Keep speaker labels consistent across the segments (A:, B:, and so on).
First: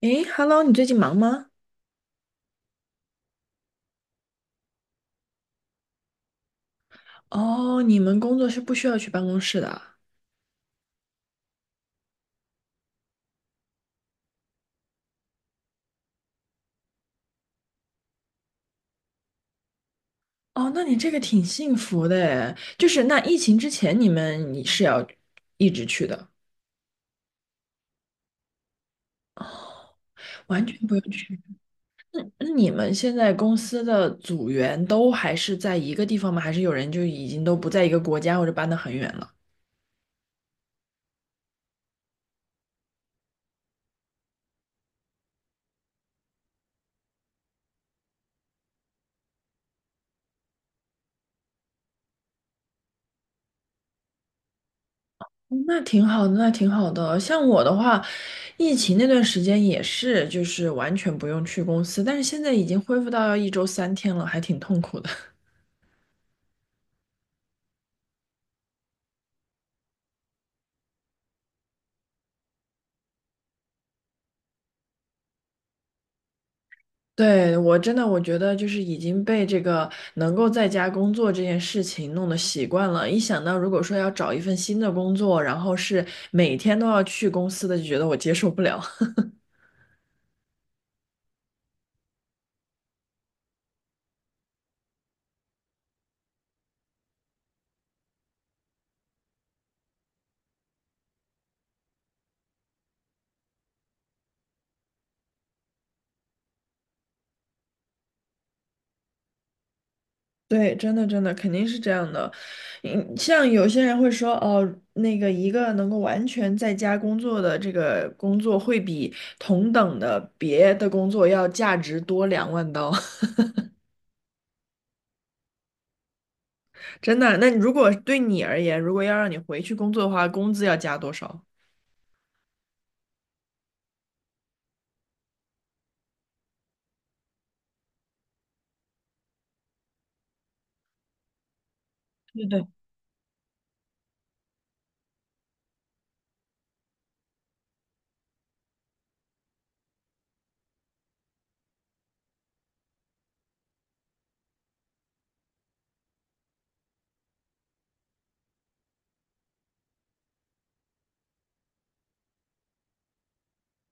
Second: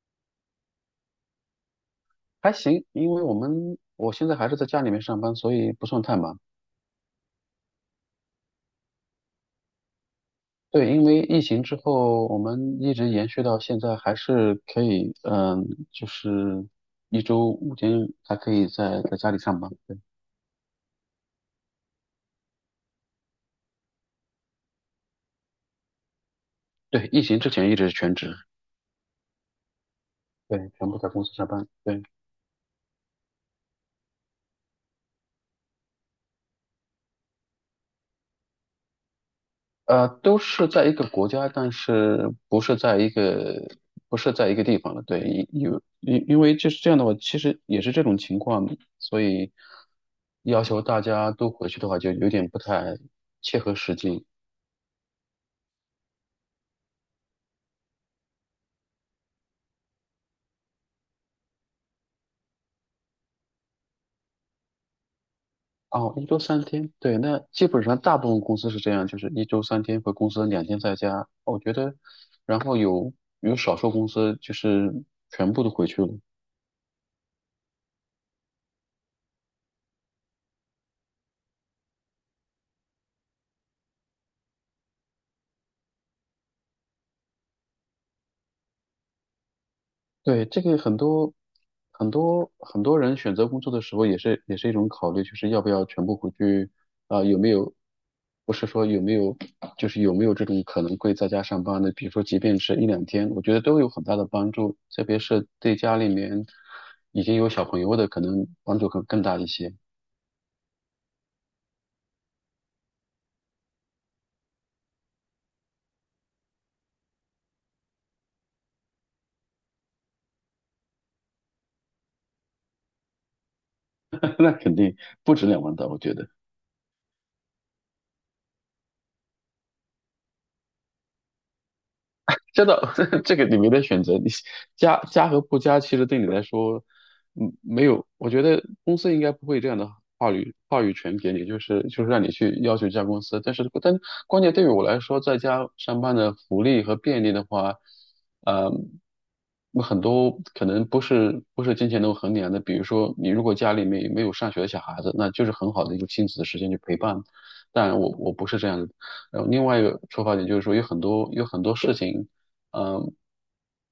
A: 诶，Hello，你最近忙吗？
B: 还行，因为我现在还是在家里面上班，所以不算太忙。
A: 哦，你们工作是不需要去办公室的啊
B: 对，因为疫情之后，我们一直延续到现在，还是可以，就是一周5天还可以在家里上班。对，
A: 哦，那你这个挺幸福的诶，就是那疫情之前你是要一直去的，
B: 对，疫情之前一直是全职，
A: 完
B: 对，
A: 全
B: 全
A: 不
B: 部在
A: 用
B: 公司
A: 去。
B: 上班。对。
A: 那你们现在公司的组员都还是在一个地方吗？还是有人就已经都不在一个国家或者搬得很远了？
B: 都是在一个国家，但是不是在一个地方的。对，因为就是这样的话，其实也是这种情况，所以要求大家都回去的话，就有点不太切合实际。
A: 那挺好的，那挺好的。像我的话，疫情那段时间也是，就是完全不用去公司，但是现在已经恢复到要一周三天了，还挺痛苦的。
B: 哦，一周三天，对，那基本上大部分公司是这样，就是一周三天回公司，两天在家。我觉得，然后有少数公司就是全部都回去了。
A: 对，我真的我觉得就是已经被这个能够在家工作这件事情弄得习惯了，一想到如果说要找一份新的工作，然后是每天都要去公司的，就觉得我接受不了。
B: 对，这个很多很多很多人选择工作的时候，也是一种考虑，就是要不要全部回去啊、有没有不是说有没有，就是有没有这种可能会在家上班的？比如说，即便是一两天，我觉得都有很大的帮助，特别是对家里面已经有小朋友的，可能帮助更大一些。
A: 对，真的真的肯定是这样的。嗯，像有些人会说，哦，那个一个能够完全在家工作的这个工作，会比同等的别的工作要价值多2万刀。
B: 那肯定不止2万刀，我觉得。
A: 真的，那如果对你而言，如果要让你回去工作的话，工资要加多少？
B: 真的，这个你没得选择，你加和不加，其实对你来说，没有，我觉得公司应该不会这样的话语权给你，就是让你
A: 对
B: 去
A: 对。
B: 要求加公司，但是关键对于我来说，在家上班的福利和便利的话，呃，很多可能不是金钱能衡量的，比如说你如果家里面没有上学的小孩子，那就是很好的一个亲子的时间去陪伴，但我不是这样的。然后另外一个出发点就是说，有很多事情，嗯，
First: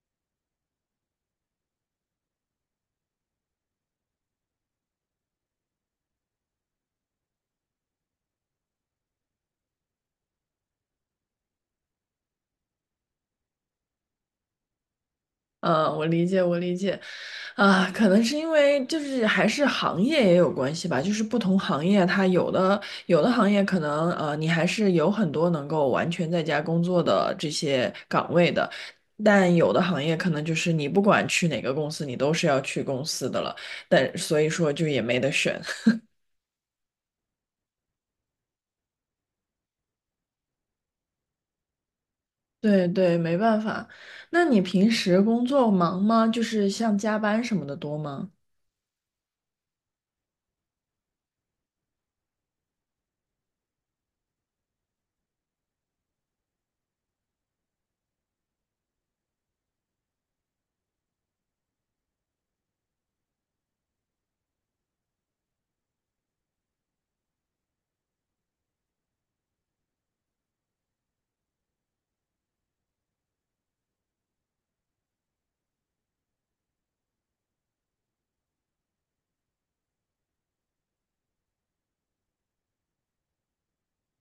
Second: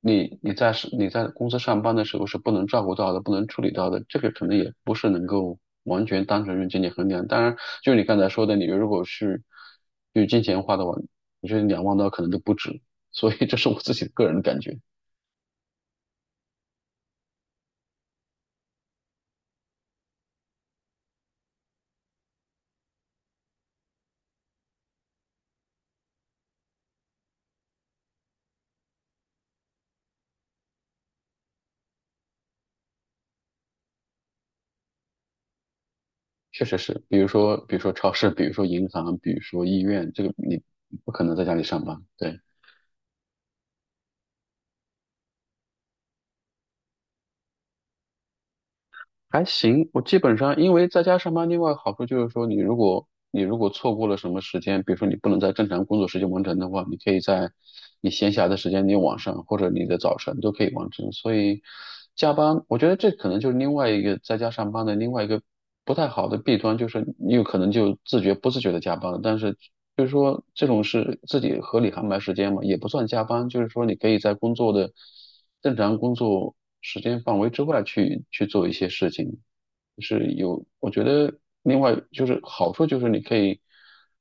B: 你在公司上班的时候是不能照顾到的，不能处理到的，这个可能也不是能够完全单纯用金钱衡量。当然，就你刚才说的，你如果是用金钱花的话，我觉得两万刀可能都不止。所以这是我自己的个人感觉，
A: 嗯，我理解，我理解，啊，可能是因为就是还是行业也有关系吧，就是不同行业它有的行业可能你还是有很多能够完全在家工作的这些岗位的，但有的行业可能就是你不管去哪个公司，你都是要去公司的了，但所以说就也没得选。
B: 确实是，比如说超市，比如说银行，比如说医院，这个你不可能在家里上班，对。
A: 对对，没办法。那你平时工作忙吗？就是像加班什么的多吗？
B: 还行，我基本上因为在家上班，另外好处就是说，你如果错过了什么时间，比如说你不能在正常工作时间完成的话，你可以在你闲暇的时间，你晚上或者你的早晨都可以完成。所以加班，我觉得这可能就是另外一个在家上班的另外一个不太好的弊端，就是你有可能就自觉不自觉的加班了，但是就是说这种是自己合理安排时间嘛，也不算加班，就是说你可以在工作的。正常工作时间范围之外去做一些事情，就是有，我觉得另外就是好处就是你可以，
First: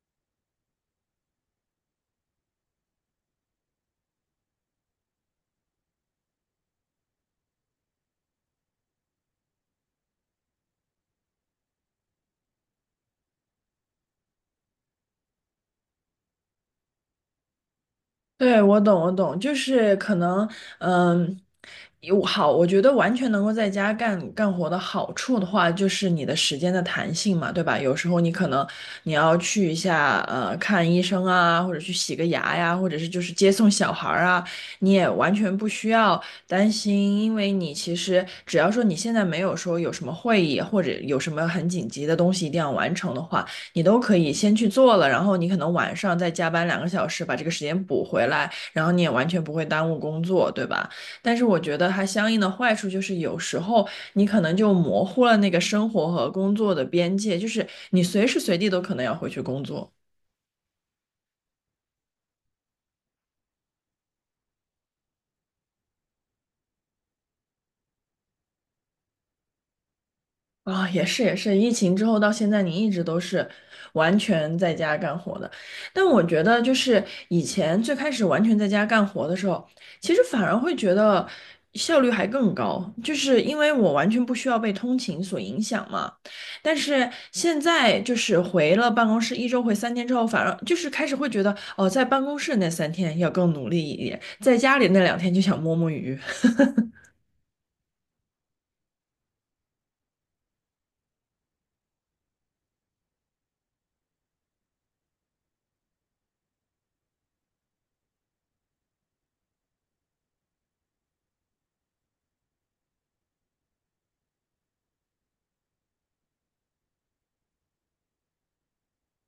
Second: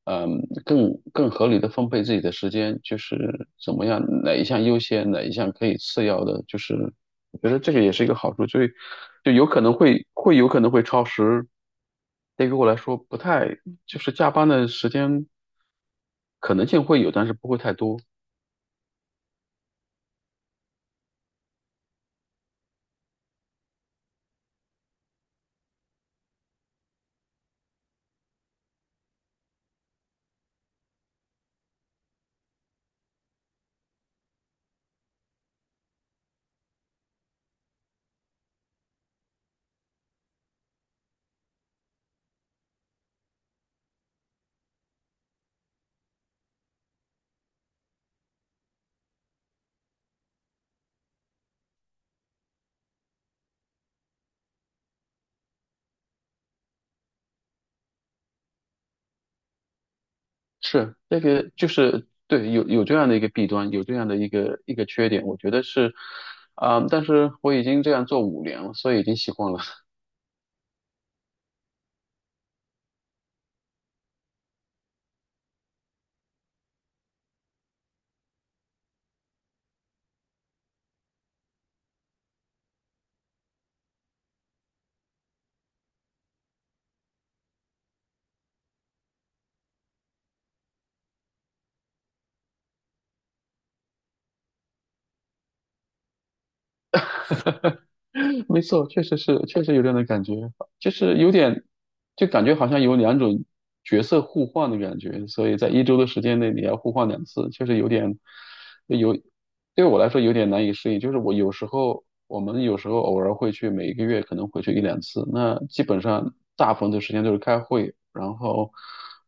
B: 更合理的分配自己的时间，就是怎么样哪一项优先，哪一项可以次要的，就是我觉得这个也是一个好处，所以就有可能会有可能会超时，对于我来说不太就是加班的时间可能性会有，但是不会太多。
A: 对，我懂，我懂，就是可能，嗯，有好，我觉得完全能够在家干活的好处的话，就是你的时间的弹性嘛，对吧？有时候你可能你要去一下，看医生啊，或者去洗个牙呀，或者是就是接送小孩儿啊，你也完全不需要担心，因为你其实只要说你现在没有说有什么会议或者有什么很紧急的东西一定要完成的话。你都可以先去做了，然后你可能晚上再加班2个小时把这个时间补回来，然后你也完全不会耽误工作，对吧？但是我觉得它相应的坏处就是有时候你可能就模糊了那个生活和工作的边界，就是你随时随地都可能要回去工作。
B: 是那个，就是对，有这样的一个弊端，有这样的一个缺点，我觉得是，但是我已经这样做5年了，所以已经习惯了。
A: 啊、也是也是，疫情之后到现在，你一直都是完全在家干活的。但我觉得，就是以前最开始完全在家干活的时候，其实反而会觉得效率还更高，就是因为我完全不需要被通勤所影响嘛。但是现在就是回了办公室，一周回三天之后，反而就是开始会觉得，哦，在办公室那三天要更努力一点，在家里那2天就想摸摸鱼。
B: 没错，确实是，确实有这样的感觉，就是有点，就感觉好像有两种角色互换的感觉，所以在一周的时间内你要互换两次，确实有点，有，对我来说有点难以适应。就是我们有时候偶尔会去，每一个月可能回去一两次，那基本上大部分的时间都是开会，然后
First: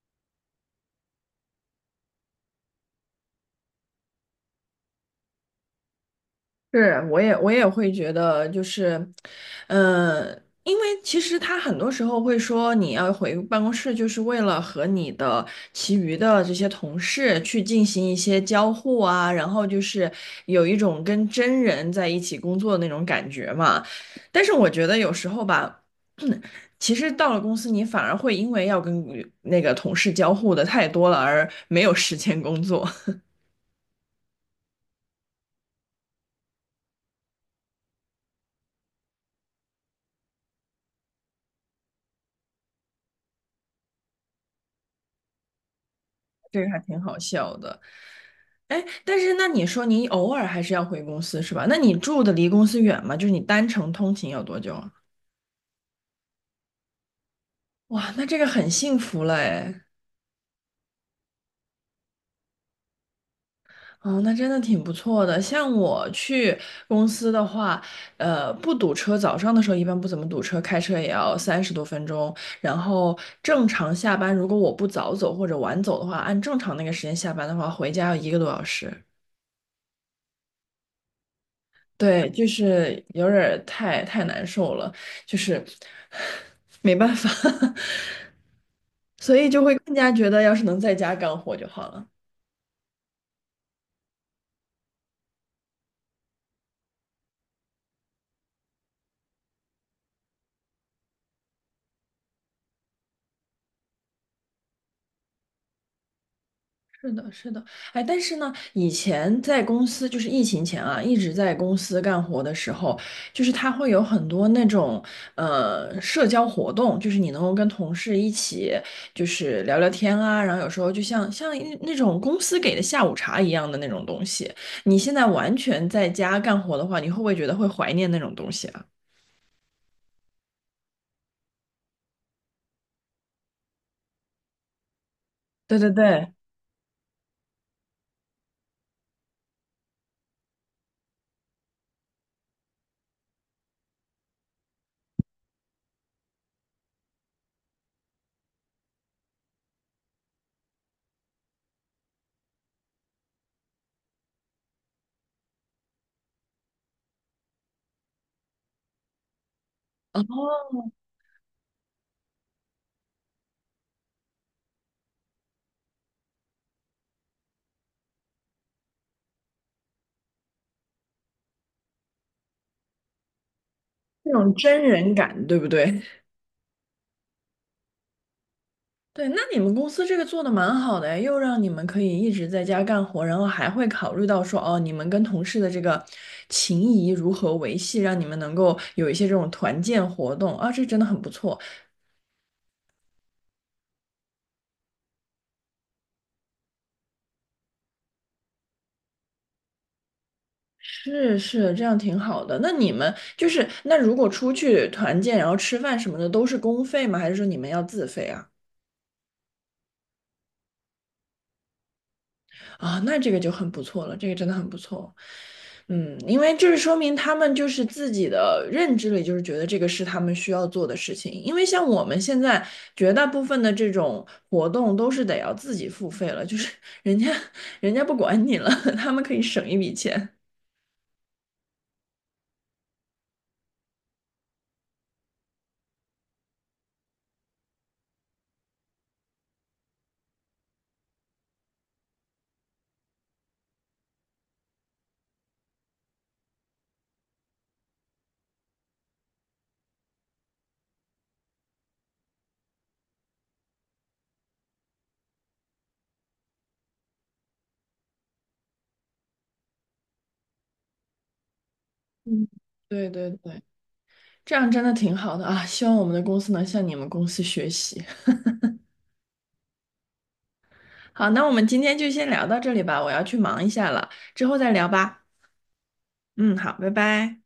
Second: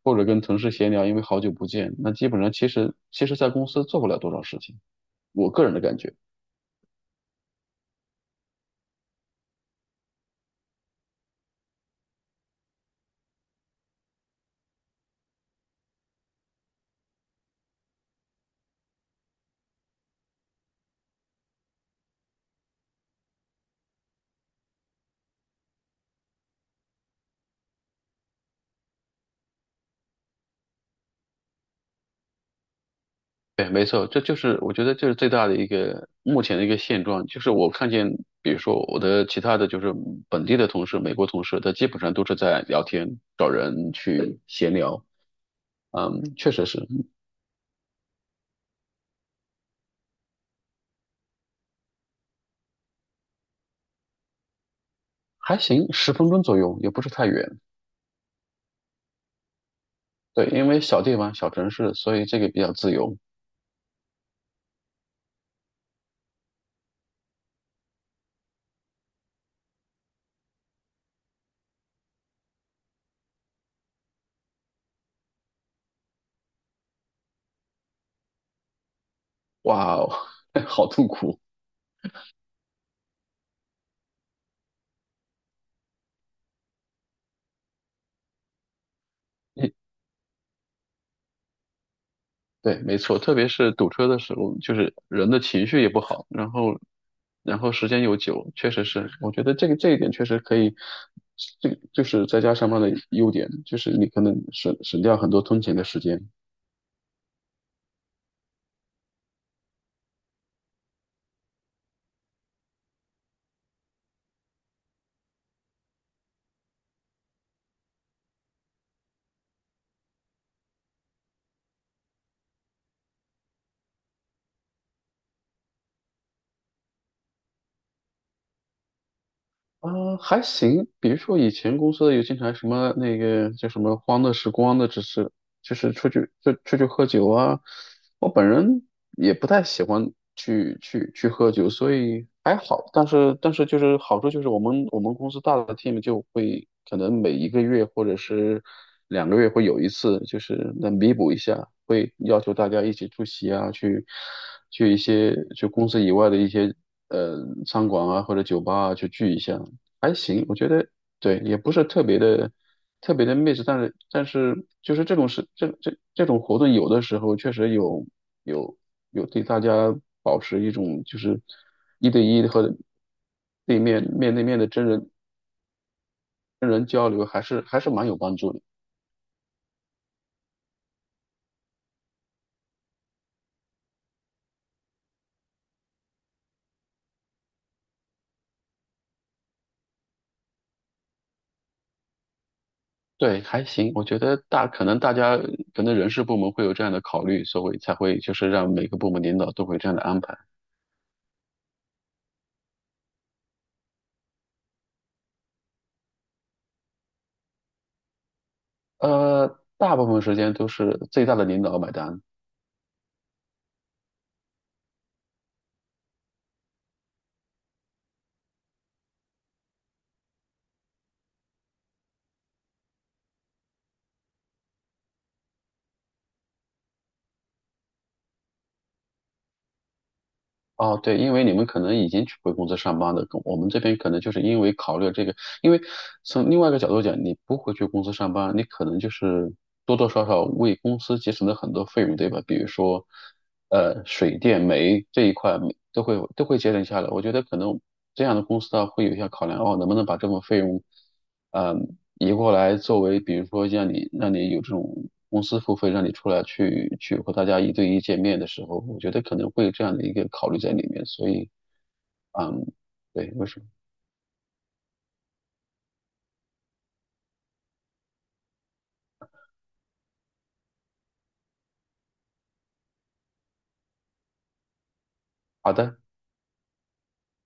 B: 或者跟同事闲聊，因为好久不见，那基本上其实在公司做不了多少事情，我个人的感觉。
A: 是，我也会觉得，就是，呃，因为其实他很多时候会说，你要回办公室，就是为了和你的其余的这些同事去进行一些交互啊，然后就是有一种跟真人在一起工作的那种感觉嘛。但是我觉得有时候吧，其实到了公司，你反而会因为要跟那个同事交互的太多了，而没有时间工作，
B: 对，没错，这就是我觉得这是最大的一个目前的一个现状，就是我看见，比如说我的其他的就是本地的同事、美国同事，他基本上都是在聊天、找人去闲聊，确
A: 这
B: 实
A: 个还
B: 是。
A: 挺好笑的。哎，但是那你说你偶尔还是要回公司是吧？那你住的离公司远吗？就是你单程通勤有多久啊？
B: 还行，10分钟左右，也不是太远。
A: 哇，那这个很幸福了哎。
B: 对，因为小地方、小城市，所以这个比较自由。
A: 哦，那真的挺不错的。像我去公司的话，不堵车，早上的时候一般不怎么堵车，开车也要30多分钟。然后正常下班，如果我不早走或者晚走的话，按正常那个时间下班的话，回家要一个多小时。
B: 哇哦，好痛苦。
A: 对，就是有点儿太难受了，就是没办法，所以就会更加觉得要是能在家干活就好了。
B: 对，没错，特别是堵车的时候，就是人的情绪也不好，然后，时间又久，确实是，我觉得这一点确实可以，这就是在家上班的优点，就是你可能省掉很多通勤的时间。
A: 是的，是的，哎，但是呢，以前在公司，就是疫情前啊，一直在公司干活的时候，就是他会有很多那种社交活动，就是你能够跟同事一起就是聊聊天啊，然后有时候就像一那种公司给的下午茶一样的那种东西。你现在完全在家干活的话，你会不会觉得会怀念那种东西啊？
B: 啊，还行。比如说以前公司有经常什么那个叫什么"欢乐时光"的，只是就
A: 对对
B: 是出去
A: 对，
B: 就出去喝酒啊。我本人也不太喜欢去喝酒，所以还好。但是就是好处就是我们公司大的 team 就会可能每一个月或者是2个月会有一次，就是能弥补一下，会要求大家一起出席啊，去一些就公司以外的一些呃餐馆啊或者酒吧啊去聚一下。还行，我觉
A: 哦，
B: 得对，也不是特别的 但是就是这种事，这种活动有的时候确实有有对大家保持一种就是一对一的和对面
A: 那
B: 面对
A: 种
B: 面的
A: 真
B: 真人
A: 人感，对不对？
B: 真人交流，还是蛮有帮助的。
A: 对，那你们公司这个做的蛮好的诶，又让你们可以一直在家干活，然后还会考虑到说，哦，你们跟同事的这个情谊如何维系，让你们能够有一些这种团建活动啊，这真的很不错。
B: 对，还行，我觉得可能大家可能人事部门会有这样的考虑，所以才会就是让每个部门领导都会这样的安排。
A: 是是，这样挺好的。那你们就是，那如果出去团建，然后吃饭什么的，都是公费吗？还是说你们要自费啊？
B: 大部分时间都是最大的领导买单。
A: 啊，那这个就很不错了，这个真的很不错。嗯，因为这是说明他们就是自己的认知里，就是觉得这个是他们需要做的事情。因为像我们现在绝大部分的这种活动都是得要自己付费了，就是 人家人家不管你了，他们可以省一笔钱。
B: 哦，对，因为你们可能已经回公司上班的，我们这边可能就是因为考虑这个，因为从另外一个角度讲，你不回去公司上班，你可能就是多多少少为公司节省了很多费用，对吧？比如说，水电煤这一块都会节省下来。我觉得可能这样的公司啊，会有一些考量，哦，能不能把这份费用移过来作为，比如说让你有这种公司付费，让你出来去和大家一对一见面的时候，我觉得可能会有这样的一个考虑在里面，所以
A: 嗯，
B: 嗯，
A: 对对
B: 对，为什
A: 对，
B: 么？
A: 这样真的挺好的啊！希望我们的公司能向你们公司学习。好，那我们今天就先聊到这里吧，我要去忙一下了，之后再聊吧。
B: 好的。
A: 嗯，好，拜拜。